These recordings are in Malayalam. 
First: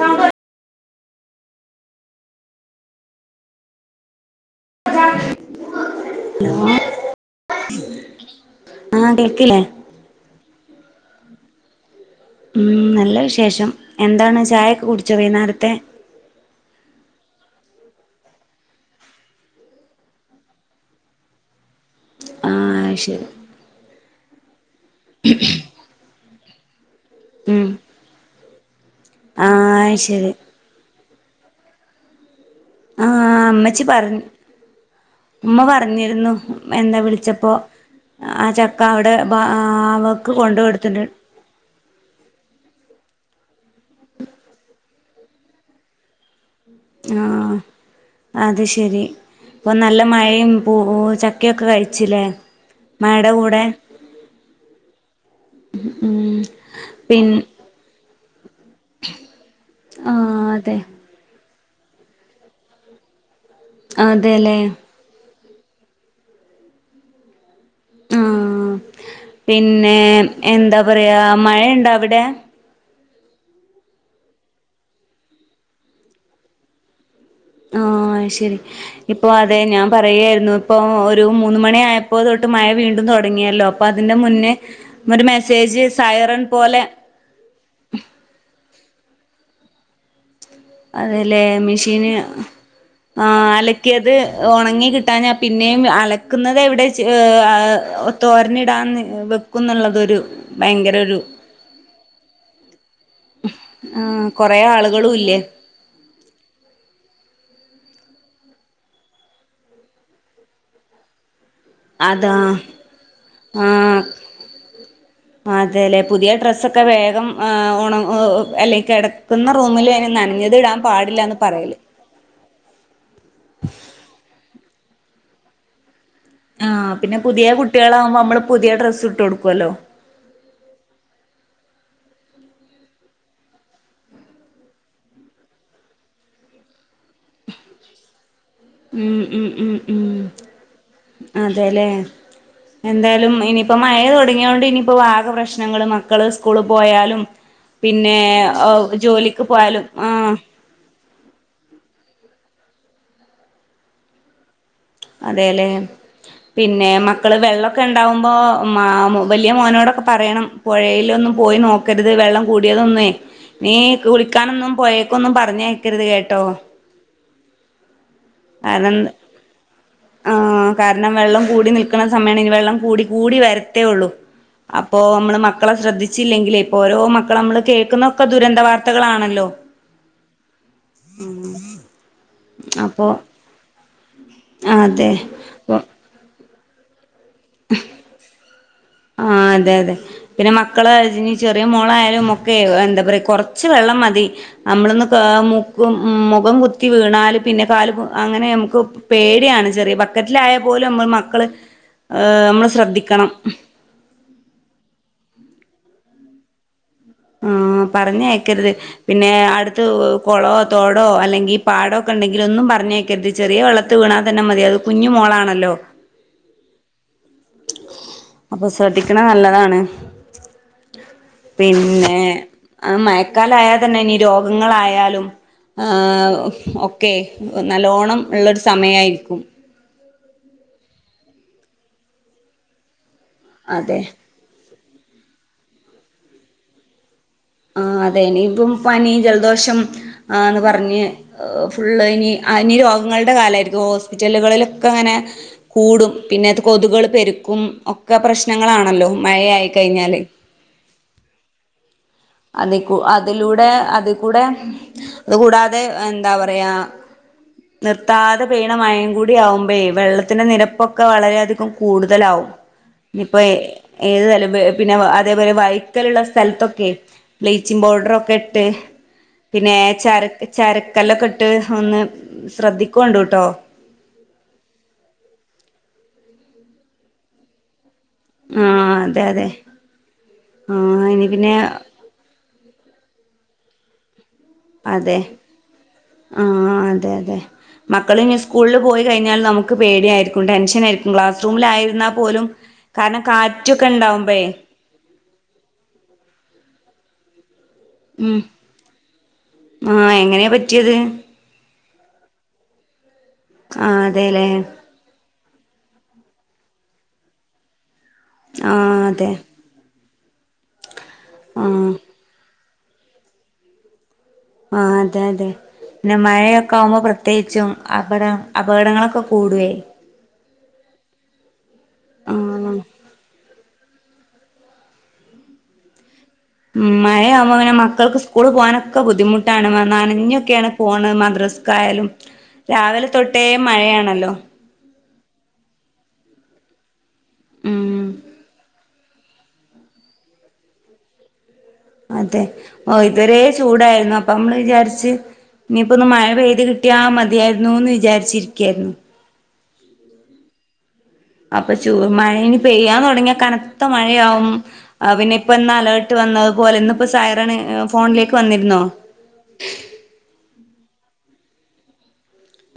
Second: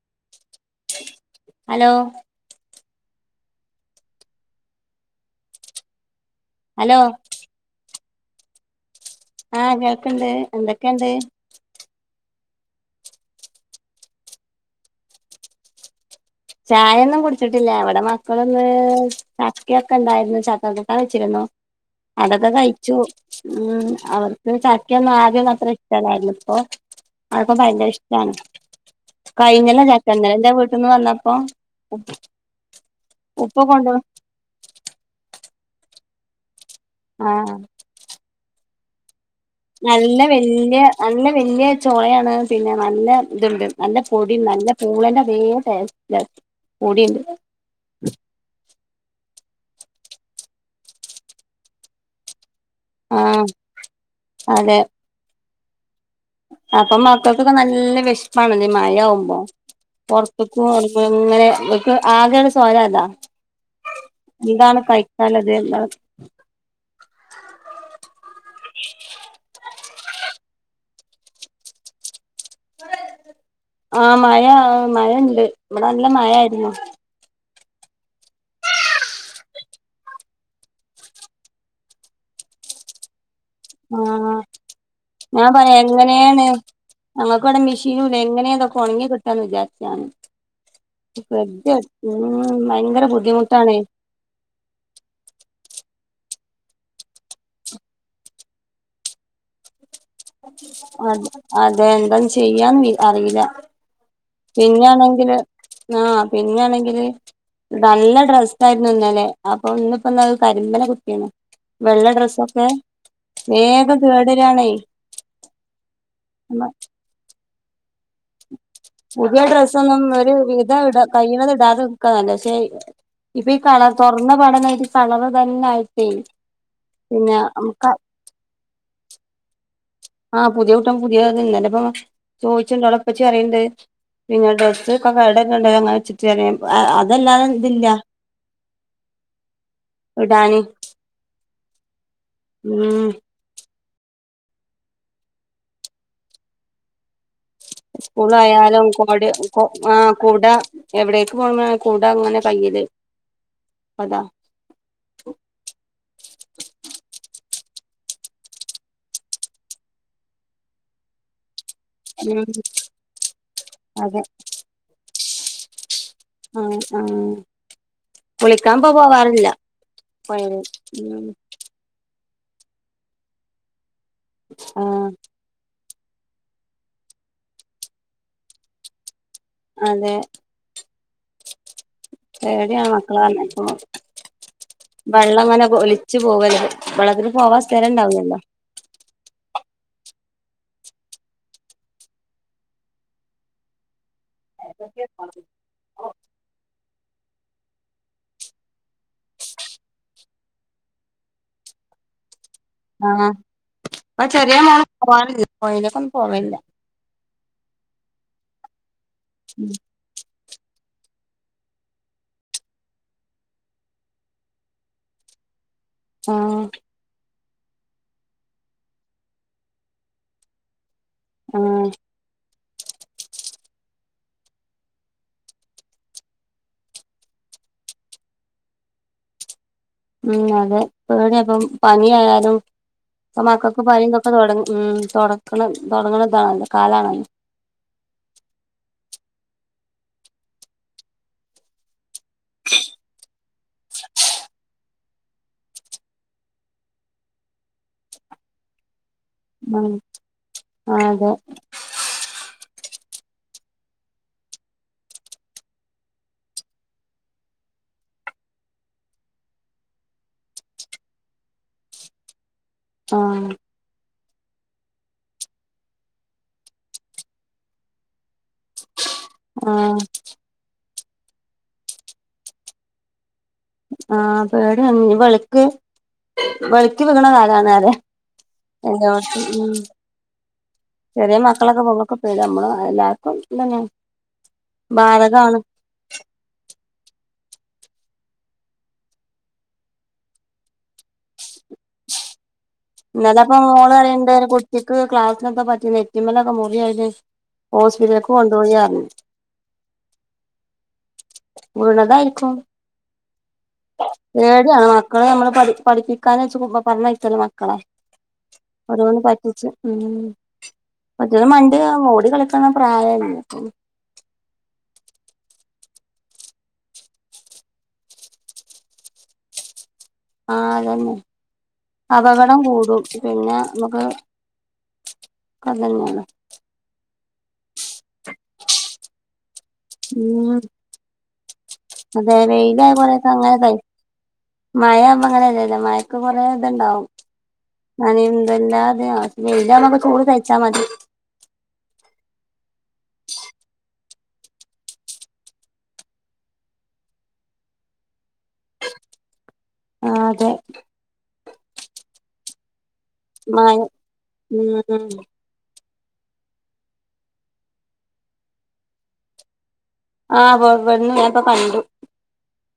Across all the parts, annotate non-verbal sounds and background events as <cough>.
സാമ്പാ ഹലോ ഹലോ ഹലോ ആഹ് കേൾക്കില്ലേ ആഹ് കേൾക്ക്‌ണ്ട് എന്തക്കെണ്ട് ഉം നല്ല വിശേഷം എന്താണ് ചായൊക്കെ കുടിച്ചൊ വൈന്നേരത്തെ ചായൊന്നും കുടിച്ചിട്ടില്ല ഇവടെ മക്കള്ന്ന് ചക്കയൊക്കെണ്ടായിരുന്നു ചക്കകൂട്ടാൻ വെച്ചിരുന്നു അതൊക്കെ ആഹ് കഴിച്ചു ശരി ഉം അവർക്ക് ചക്ക്യോ മാങ്ങായോ അത്ര ഇഷ്ടല്ലായിരുന്നു ഇപ്പൊ അത്പ്പ ഉം ഭയങ്കരഇഷ്ടാണ് കഴിഞ്ഞല്ല ആഹ് ചക്ക ശരി ന്നലെന്റെ വീട്ട്ന്ന് വന്നപ്പോ ആഹ് ഉപ്പ ഇമ്മച്ചി കൊണ്ടു പറഞ്ഞ ഉമ്മ പറഞ്ഞിരുന്നു എന്താ വിളിച്ചപ്പോൾ ആഹ് ആഹ് ചക്ക അവിടെ അവക്ക് കൊണ്ട കൊടുത്തിട്ടി വലിയ ചോളയാണ് പിന്നെ നല്ല ഇതുണ്ട് നല്ല പൊടി നല്ല പൂളേന്റെ തേ ടേസ്റ്റ് പൊടിയുണ്ട് ആഹ് അത് ശെരി ഇപ്പൊ നല്ല മഴയും പൂ ചക്കയൊക്കെ കഴിച്ചില്ലേ മഴടെ ആഹ് കൂടെ അതെ ഉം അപ്പൊ പിൻ മക്കൾക്കൊക്കെ നല്ല വിഷപ്പാ ണല്ലേ മഴ ആവുമ്പോ ആഹ് പുറത്തക്കും അതെ ഇങ്ങനെ ഇപ്പൊ ആകെള്ള സ്വയല് അതാ അതെല്ലേ ഇതാണ് കഴി ക്കല്ലത് ആഹ് പിന്നെ എന്താ പറയാ മഴണ്ടോ അവിടെ ആഹ് മഴ മഴണ്ട് ഇവിടെ നല്ല മഴാരുന്നു ആഹ് അത് ശരി ഇപ്പൊ അതെ ഞാൻ പറയായിരുന്നു ഇപ്പൊ ഒരു മൂന്ന് മണി ആയപ്പോ തൊട്ട് മഴ വീണ്ടും തൊടങ്ങിയല്ലോ അപ്പം ആ അതിൻ്റെ മുന്നേ ഒരു മെസ്സേജ് സൈറൻ പോലെ ഞങ്ങക്ക്‌വടെ മിഷീനൂല്ലേ എങ്ങനെ ഇതൊക്കെ ഒണങ്ങി കിട്ടാന്ന് വിജാരിച്ച് ഞാന്. അതെലെ മിഷീന് ഉം ഭയങ്കര ആ ബുദ്ധിമുട്ടാണ് അലക്കിയത്. ഒണങ്ങി കിട്ടാ ഞാ പിനേം അലക്ക്‌ന്നതെവിടെ ച്ച് ഏ തോര്നിടാൻ ന്ന് വെക്ക്‌- ക്കുംന്നുള്ളതൊരു- അത് അതെ എന്താ ചെയ്യാന്ന്നി അറിയില. ആ പിനേണെങ്കില് ആഹ പിനേണെങ്കില്. നല്ല ഡ്രസ്സായിരുന്നു ഇന്നലെ അപ്പൊ ഇന്നിപ്പെന്തായി കരിമ്പന കുത്തീന്നു. വെള്ള ഡ്രസ്സപ്പോ? ഉം അതെലെ പുതിയ ഡ്രസ്സൊക്കെ വേഗം ആ ആണ്. ഏ അല്ലെയ് പുതിയ കെടക്കുന്ന റൂമില് ഡ്രസ്സൊന്നും അയ്ന് ന്നനഞ്ഞദിടാ പാടില്ലാന്ന് പറയല്. അയ്ന്റെ ഷെയ്മ് ഇപ്പ ഈ കളർ തൊറന്ന പാടനായ്റ്റ് കളറ് തനായ്ട്ടേ. ആ പിനെ പുതേ കുട്ട്യേളാവുമ്പോ നമ്മള് പുതിയ ഡ്രസ്സ് ഇട്ട് കൊടുക്കോലോ. ആഹ് പുതിയ കൂട്ടം പുതിയ അത്ഇന്നലെ ഇപ്പൊ ചോയ്ച്ച്ണ്ട് അവളുപ്പച്ചി പറയ്ണ്ട്. പിന്നെ ഡ്രസ്സ്‌ക്കെ കടെ കൊണ്ടൊയോന്നാ വെച്ചിട്ട് പറയും അ അതല്ലാതെ ഇതില്ല- ഉം ഉം ഉം ഉം ഇടാന് അതെലെ ഉം എന്തായ്ലും ഇനി- ഇപ്പ മയ തൊടങ്ങ്യോണ്ട് ഇനിപ്പ ആക പ്രശ്നങ്ങള് മക്കള് സ്കൂള് പോയാലും. പിന്നെ സ്കൂളായാലും കൊടെ ജോലിക്ക് കൊ പോയാലും ആഹ ആഹ് കുട. എവിടേക്ക് പോകുമ്പോഴും ഇങ്ങനെ കുട ഇങ്ങനെ കയ്യില് അതാ- അതേലെ. പിന്നെ മക്കള് വെള്ളൊക്കെ ഇണ്ടാവുമ്പോ മാ വെല്യമോനോടൊക്കെ പറയണം. പുഴയിലൊന്നും പോയി ന്നൊക്ക- ക്കരുത് ഉം വെള്ളം കൂടിയതൊന്നേ നീ അതെ കുളിക്കാനൊന്നും പോയേക്കൊന്നും പറഞ്ഞയക്കരുത് കേട്ടോ. അ ആ കുളിക്കാൻ ഇപ്പൊ അതെന്താ പോവാറില്ല പോയത് ആഹ് കാരണം ഉം വെള്ളം. കൂടി നിൽക്കണ സമയാണ് ഇനി വെള്ളം കൂടി കൂടി വരത്തേ ഒള്ളൂ അപ്പോ ആഹ് നമ്മള് മക്കളെ ശ്രദ്ധിച്- ച്ചില്ലെങ്കിലേ ഇപ്പോ ഓരോ മക്കളമ്മള് കേൾക്കുന്നൊക്കെ ദുരന്ത വാർത്തകളാണല്ലോ. അതെ പേടിയാണ് അപ്പൊ മക്കളെ പറഞ്ഞയക്കുമ്പോ അതെ വെള്ളംങ്ങനെ ഒലി- ച്ച് പോവലത് വളള ത്തിന് പോവാൻ സ്ഥലം ഇണ്ടാവുല്ലല്ലോ. ആ അതെ അതെ. പിന്നെ മക്കളെ ഇജ് ചെറിയ മോളായാലും ഒക്കെ എന്താ പറയാ കൊറച്ച് വെള്ളം മതി. നമ്മളൊന്ന് കാ മുക്- ക്കും മുഖം കുത്തി വീണാല് പിനെ കാല് പൊ അങ്ങനെ നമുക്ക് പേടിയാണ് ചെറിയ- ബക്കറ്റിലായ പോലും നമ്മള് മക്കള്. ഏ നമ്മള്- ആഹ് ശ്രദ്ധിക്കണം അത് ചെറിയ മോള് പോവാറ് പോയേലെക്കൊന്നും പോവലില്ല. ഉം പറഞ്ഞയക്കരുത് പിന്നെ അട്ത്തു- കൊളവോ തോടോ അല്ലെങ്കി പാടൊക്കെ ഇണ്ടെങ്കിലൊന്നും പറഞ്ഞയ്ക്കരുത് ചെറിയ വെള്ളത്തി വീണാ തന്നെ മതി അത്. കുഞ്ഞ്മോളാണല്ലോ. ആഹ് അപ്പൊ ശ്രദ്ധിക്കണത് നല്ലതാണ്. ആഹ് പിന്നെ അത് മയക്കാലായാ തന്നെ ഇനി രോഗങ്ങളായാലും. ഏ ഹ് ഒക്കെ നല്ലോണം ഇള്ളൊരു സമയായിരിക്കും. ഉം അതെ പ്പേവിടെപ്പം പനി ആയാലും ഇപ്പ മക്കക്ക്‌ അതെ പനിയും ഇപ്പതുടക്കണ മ് തുടങ്ങണതാണല്ല കാലാണല്ലോ ആഹ് അതെ ഇനി ഇപ്പം പനി ജലദോഷം ആന്ന് പറഞ്ഞ് ഫുള്ള് ഇനി ആ ഇനി രോഗങ്ങളുടെ കാലമായിരിക്കും ഹോസ്പിറ്റലുകളിലൊക്കെ അങ്ങനെ കൂടും പിന്നെ അത് കൊതുകള് പെരുക്കും ഒക്കെ പ്രശ്നങ്ങളാണല്ലോ മഴയായി ഉം കഴിഞ്ഞാല്. ആഹ് തെ അതികൂ അതിലൂടെ അതി കൂടെ അത് കൂടാതെ എന്താ പറയാ നിർത്താതെ പെയ്യണ മഴയും കൂടി ആകുമ്പോയേ വെള്ളത്തിന്റെ നിരപ്പൊക്കെ വളരെയധികം കൂടുതലാവും <inaudible> ഇപ്പോ ഏത് തലം പിന്നെ അതേപോലെ വൈക്കലുള്ള സ്ഥലത്തൊക്കെ. ബ്ലീച്ചിങ് പൗഡറൊക്കെ ഇട്ട് പിന്നെ ആഹ് ചരക്ക് ചരക്കല്ലൊക്കെ ഇട്ട് ഒന്ന് ശ്രദ്ധിക്കൊണ്ട് ട്ടോ ആഹ് പേടിയാണ് ഇനി വെളിക്ക് വെളിക്ക് വിക്കണ കാലണല്ലേ ആ അതെ എല്ലാർക്കും അതെ ഉം ആ ഇനി ചെറിയ പിന്നെ മക്കളൊക്കെ പൊങ്ങക്കും. പിന്നെ നമ്മള് എല്ലാർക്കും ഇന്നെങ്ങേ അതെ ആഹ് അതെ അതെ മക്കള് ഇനി സ്കൂളിൽ പോയി കഴിഞ്ഞാൽ നമുക്ക് പേടിയായിരിക്കും ടെൻഷനായിരിക്കും ക്ലാസ് റൂമില് ആയിരുന്നാൽ പോലും കാരണം ഇന്നലപ്പം കാറ്റൊക്കെ മോള് പറിയണ്ട് ഉണ്ടാവുമ്പേ കുട്ടിക്ക് ക്ലാസ്സിലെന്തോ പറ്റി നെറ്റിമ്മലൊക്കെ മുറിയായി ഓസ്പിറ്റലിക്ക് ഉം കൊണ്ടു പോയിന്ന് അറിഞ്ഞു ആഹ് എങ്ങനെയാ പറ്റിയത് വീണതായിരിക്കും ആഹ് അതെല്ലേ പേടി ആണ് മ ക്കളെ നമ്മള് പഠി പഠിപ്പിക്കാനെച്ച് പറഞ്ഞ് അയക്കുവല്ലോ മക്കളെ ആഹ് ഓരോന്ന് അതെ പറ്റിച്ച് ഉം പറ്റന്ന് മണ്ടിയാ ആഹ് ഓടി കളിക്ക്ണ പ്രായല്ലേ? ആഹ് അതെ അതെ പിന്നെ മഴയൊക്കെ ആകുമ്പോ പ്രത്യേകിച്ചും അവിടെ അപകടങ്ങളൊക്കെ കൂടുവേ ആ അതന്നെ ആഹ് അപകടം ഉം കൂടും പിന്നെ നമുക്ക്. അതങ്ങനെ ഉം മഴയാവുമ്പോ അങ്ങനെ മക്കൾക്ക് സ്കൂള് പോകാനൊക്കെ ബുദ്ധിമുട്ടാണ്. ഉം നനഞ്ഞ്ക്കെയാണ് പോണ് മദ്രസക്കായാലും അതെ രാവിലെ തൊട്ടേ മഴയാണല്ലോ? മഴ ആവുമ്പോ ങ്ങല്ലല്ലേ മഴക്ക് കൊറെ ഇതുണ്ടാവും ഉം നനന്തല്ലാതെയോ വെയിലാവുമ്പോ നമുക്ക് ചൂട് സഹിച്ചാ മതി. അതെ ഓ ഇതവരേ ചൂടായിരുന്നു അപ്പൊ നമ്മള് വിചാരിച്ച്. ഇനിയിപ്പോ ഒന്ന് മഴ പെയ്ത് കിട്ടിയാ മതിയായിരുന്നൂന്ന് വിചാരിച്ചിരിക്കയായിരുന്നു. ആഹ് അതെ അപ്പൊ ചൂ മഴയിനി പെയ്യാൻ തുടങ്ങിയാ മഴ കനത്ത മഴയാകും ഉം പിന്നെപ്പ ഇപ്പാ ന്ന്‌ അലേർട്ട് വന്നത്പോലെന്നിപ്പോ സൈറണ് ഫോണിലേക്ക് വന്നിരുന്നോ? ആഹ് പ്പോ വന്നു ഞാനിപ്പോ കണ്ടു.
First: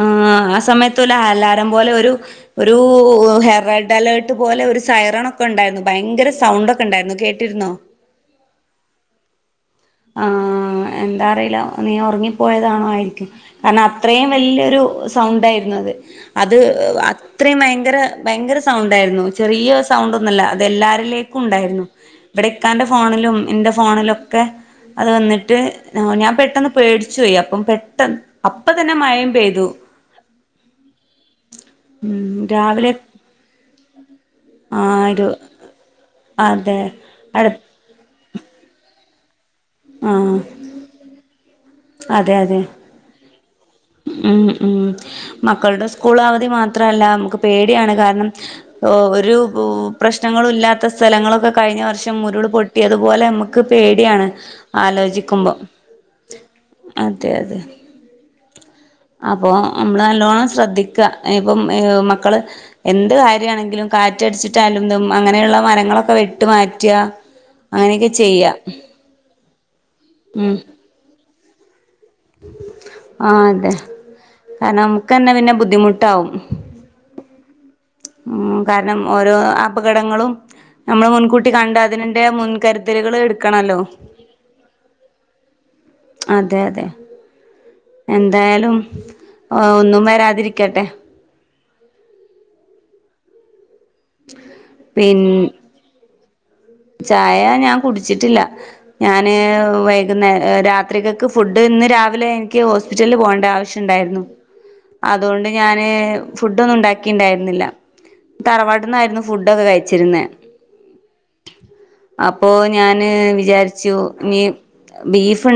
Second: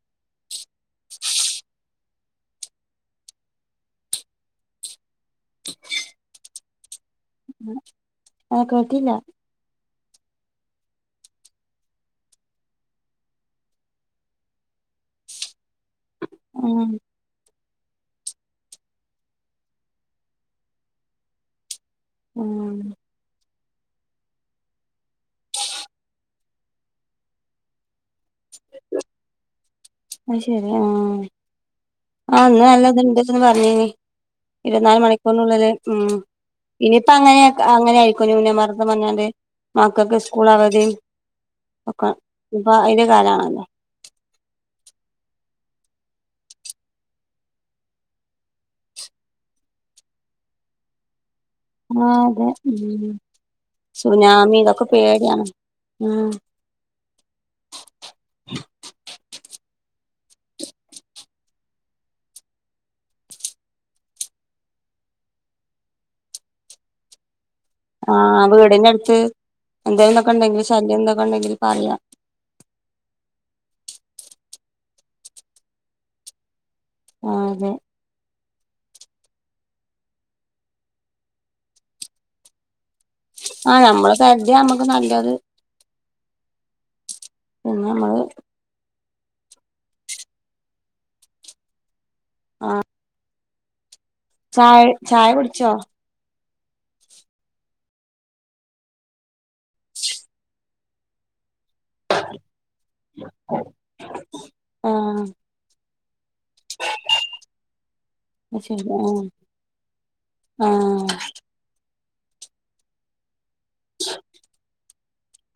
ആ ആഹ് സമയത്തു ഒലു അലാറം പോലെ ഒരു ഒരു ഹെ റെഡ് അലേർട്ട് പോലെ ഒരു സൈറണൊക്കെ ഉണ്ടായിരുന്നു ഭയങ്കര സൗണ്ട് ഒക്കെ ഒണ്ടായിരുന്നു ആ കേട്ടില്ല ആഹ് എന്താ അറിയില്ല നീ ഒറങ്ങിപ്പോയതാണോ ആയിരിക്കും. കാരണം അത്രിം വല്യൊരു സൗണ്ട് ആയിരുന്നു. അത് അത് ആഹ് ആ ഇത്രയും ഭയങ്കര ഭയങ്കര സൗണ്ടായിരുന്നു. ചെറിയ സൗണ്ടൊന്നുമല്ല അത് എല്ലാരിലേക്കും ഉണ്ടായിരുന്നു. ഇവടെ ഉം ഇക്കാന്റെ ഫോണിലും എന്റെ ഫോണിൽ ഒക്കെ അത് വന്നിട്ട് ഞാൻ പെട്ടെന്ന് പേടിച്ചു പോയി. അപ്പം പെട്ടെന്ന് അപ്പ തന്നെ മയയും പെയ്തു. അതു ശെരി ആഹ് ഉം ആഹ് ഇന്ന് നല്ല രാവിലെ ഇത് ഇണ്ട്ന്ന് പറഞ്ഞേനി ആ ഇരുവത്തിനാല് ഒരു മണിക്കൂറിനുള്ളില് ഉം അതെ ഇനിയിപ്പ അടു അങ്ങനേക്ക അങ്ങനായി ക്കെ ന്യൂനമർദ്ദം പറ്ഞ്ഞാണ്ട് ആ മക്കക്ക് സ്കൂൾ അവധി ഒക്കെ അതെ അതെ ഇപ്പ അയിന്റെ കാലാണല്ലോ ഉം ഉം മക്കൾടെ സ്കൂൾ അവധി മാത്രല്ല നമുക്ക് പേടിയാണ് കാരണം ഓഹ് ഒരു പ്രശ്നങ്ങളും ഇല്ലാത്ത സ്ഥലങ്ങളൊക്കെ കഴിഞ്ഞ വർഷം ആഹ് ഉരുള് അതെ ഉം പൊട്ടിയതുപോലെ നമ്മുക്ക് പേടിയാണ് ആലോചിക്കുമ്പം ആഹ് അതെ അതെ അപ്പോ നമ്മള് നല്ലോണം ശ്രദ്ധിക്ക ഇപ്പം ഈഹ് മക്കള് എന്ത് കാര്യാണെങ്കിലും കാറ്റടിച്ചിട്ട് യാലും തും അങ്ങനെയുള്ള മരങ്ങളൊക്കെ വെട്ടി മാറ്റ ആഹ് വീടിന്റെടുത്ത് എന്തേലൊക്കെ ഉം ഒണ്ടെങ്കിൽ ശല്യം എന്തൊക്കെ ഒണ്ടെങ്കിൽ പറക. ആഹ് അതെ കാരണം നമുക്കന്നെ പിന്നെ ബുദ്ധിമുട്ടാവും ആഹ് അതെ ഉം കാരണം ഓരോ അപകടങ്ങളും നമ്മള് മുൻകൂട്ടി കണ്ട് അതിനന്റെ മുൻകരു തിലുകള് എടുക്കണല്ലോ ആഹ് നമ്മള് കരുതിയ നമ്മക്ക് നല്ലത് അതെ അതെ പിന്നെ നമ്മള് എന്തായാലും ഓ ഒന്നും വരാതിരിക്കട്ടെ ആഹ് ചായ പിൻ ചായ കുടിച്ചോ ചായ ഞാൻ കുടിച്ചിട്ടില്ല ഞാന് വൈകുന്നേ രാത്രികക്ക് ഫുഡ് ഇന്ന് രാവി വിലെ എനിക്ക് ഹോസ്പിറ്റലിൽ പോകേണ്ട ആവശ്യം ഇണ്ടായിരുന്നു ആഹ് അതൊണ്ട് ഞാന് ഫുഡ് ഒന്നും ഉണ്ടാക്കി ഇണ്ടായിരുന്നില്ല അത് ശരി ആഹ് തറവാട്ടിന്നായിരുന്നു ഫുഡൊക്കെ കയിച്ചിരുന്നെ ആഹ് അപ്പോ ഞാന് വിചാരിച്ചു ഇനി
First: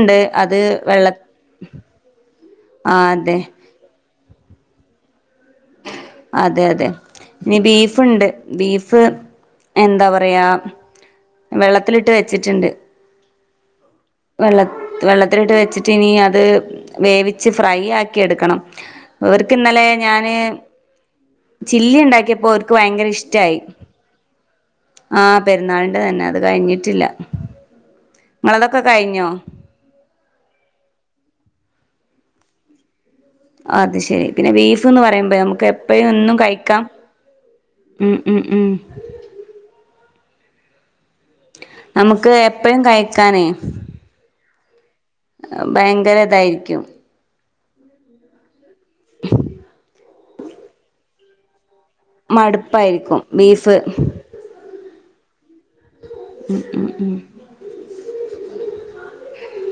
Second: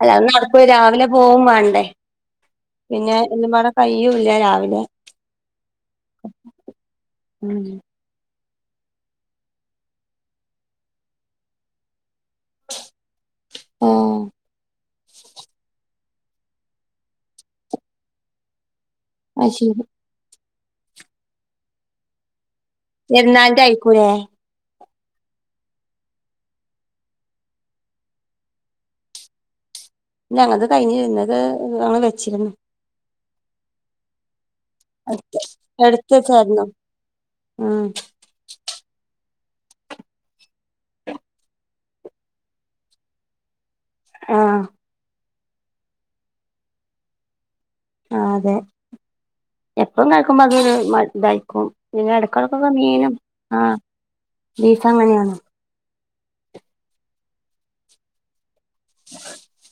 അല്ല അത് നടക്കൂല രാവിലെ വെള്ള പോവും വേണ്ടേ ആഹ് പിന്നെ അതെ എന്നും പറഞ്ഞ് പയ്യും ഇല്ല രാവിലെ അതെ അതെ ഇനി ഉം ബീഫ് ഫുണ്ട് ബീഫ് എന്താ പറയാ വെള്ളത്തിലിട്ട് വെച്ചിട്ട്ണ്ട് ആഹ് വെള്ളത് വെള്ളത്തിലിട്ട് വെച്ചിട്ട് ഇനി അത് വേവിച്ച് ഫ്രൈ ആക്കിയെട്ക്കണം അത് അവർക്ക് ശരി ഇന്നലെ ഞാനേ ചില്ലി ഉണ്ടാക്കിയപ്പോ ഓർ ഇക്ക് ഭയങ്കര ഇഷ്ടായി പെരുന്നാളിന്റെ ആയിക്കൂലേ ആഹ് പെരുന്നാളിന്റെ തന്നെ അത് കഴിഞ്ഞിട്ടില്ല ങ്ങളതൊക്കെ കഴിഞ്ഞോ ഞങ്ങക്ക് കയിഞ്ഞിരുന്നത് ഞങ്ങള് വെച്ചിരുന്നു അത് ശെരി പിന്നെ ബീഫ്ന്ന് പറയുമ്പെഴ് നമുക്ക് എപ്പയും എടുത്ത് എന്നും വെച്ചായിരുന്നു കഴിക്കാം ഉം ഉം ഉം നമുക്ക് എപ്പയും കയിക്കാനേ ആഹ് ഭയങ്കര ഇതായിരിക്കും ആഹ് അതെ എപ്പഴും കഴിക്കുമ്പ അത് മൾ ഇതായിക്കും പിന്നെ എടക്കെടെക്കൊക്കെ മീനും മടുപ്പായിരിക്കും ബീഫ് ആഹ് ബീഫ്‌ അങ്ങനെയാണ് ഉം ഉം ഉം <inaudible>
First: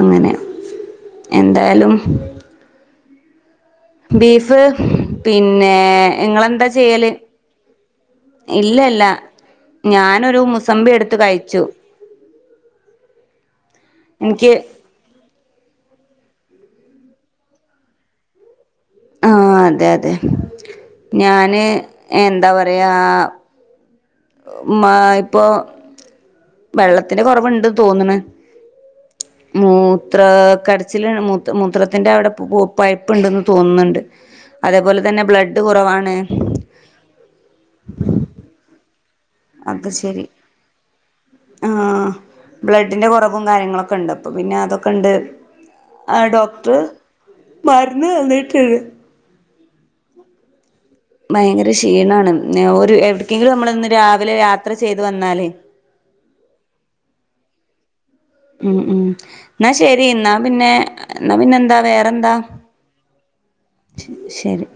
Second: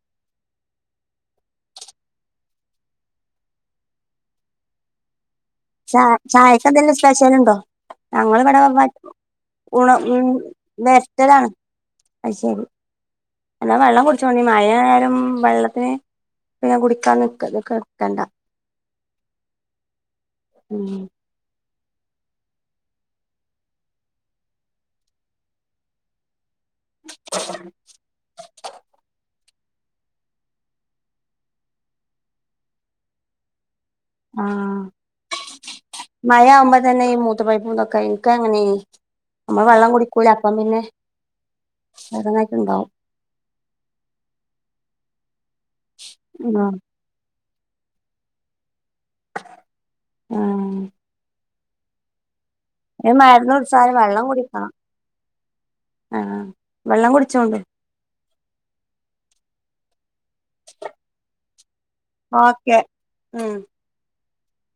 അങ്ങനെ എന്തായാലും ബീഫ്, പിന്നേ ചാ ഇങ്ങളെന്താ ചായക്ക് എന്തെങ്കിലും ചെയ്യല്? സ്പെഷ്യൽ ഉണ്ടോ ഞങ്ങളിവിടെ ഇല്ലല്ല ഊണ് ഉം ഞാനൊരു മുസമ്പി എടുത്ത് വരട്ടലാണ് കഴിച്ചു. <unintelligible> എന്നാ വെള്ളം കുടിച്ചോഞ്ഞി എനിക്ക് മഴ ആയാലും വെള്ളത്തിന് പിന്നാ കുടിക്കാ നിക്ക നിക്കണ്ട. ആഹ് അതെ അതെ ഉം ഞാന് എന്താ പറയാ, മാ ഇപ്പോ, വെള്ളത്തിന്റെ കൊറവ്ണ്ട് തോന്നണ്. മൂത്ര കടച്ചിലാണ്, മൂത് മൂത്രത്തിന്റെ അവിടെ പയ്പ്പുണ്ടന്ന് തോന്നുന്നുണ്ട്. അതേപോലെ തന്നെ ബ്ലഡ് കുറവാണ്. കാവുമ്പോ തന്നെ ഈ മൂ തത്തി പയ്‌പ്പ് <unintelligible> എന്ക്ക് അങ്ങനെയി. നമ്മ അത് വെള്ളം കുടിക്കൂല ശരി അപ്പം പിന്നെ ആഹ് വേറെന്നായിട്ടുണ്ടാവും ബ്ലഡിന്റെ കൊറവും കാര്യങ്ങളൊക്കെ ഉണ്ട്. അപ്പ പിന്നെ അതൊക്കെ ഉണ്ട്. ആ ഡോക്ടറ് മരുന്ന് തന്നിട്ടിണ്ട്. ഉം ഭയങ്കര ക്ഷീണാണ്. ഒരു എവിടക്കെങ്കിലും മരുന്ന് നമ്മളന്ന് കുടിച്ചാലും രാവിലെ യാത്ര ചെയ്ത് വന്നാലേ, ആ വെള്ളം കുടിച്ചോണ്ട്. ഉം ഉം ന്നാ ശരി, എന്നാ പിന്നെ എന്നാ പിന്നെ എന്താ വേറെ, ഓക്കെ ഉം. ശ ശരി.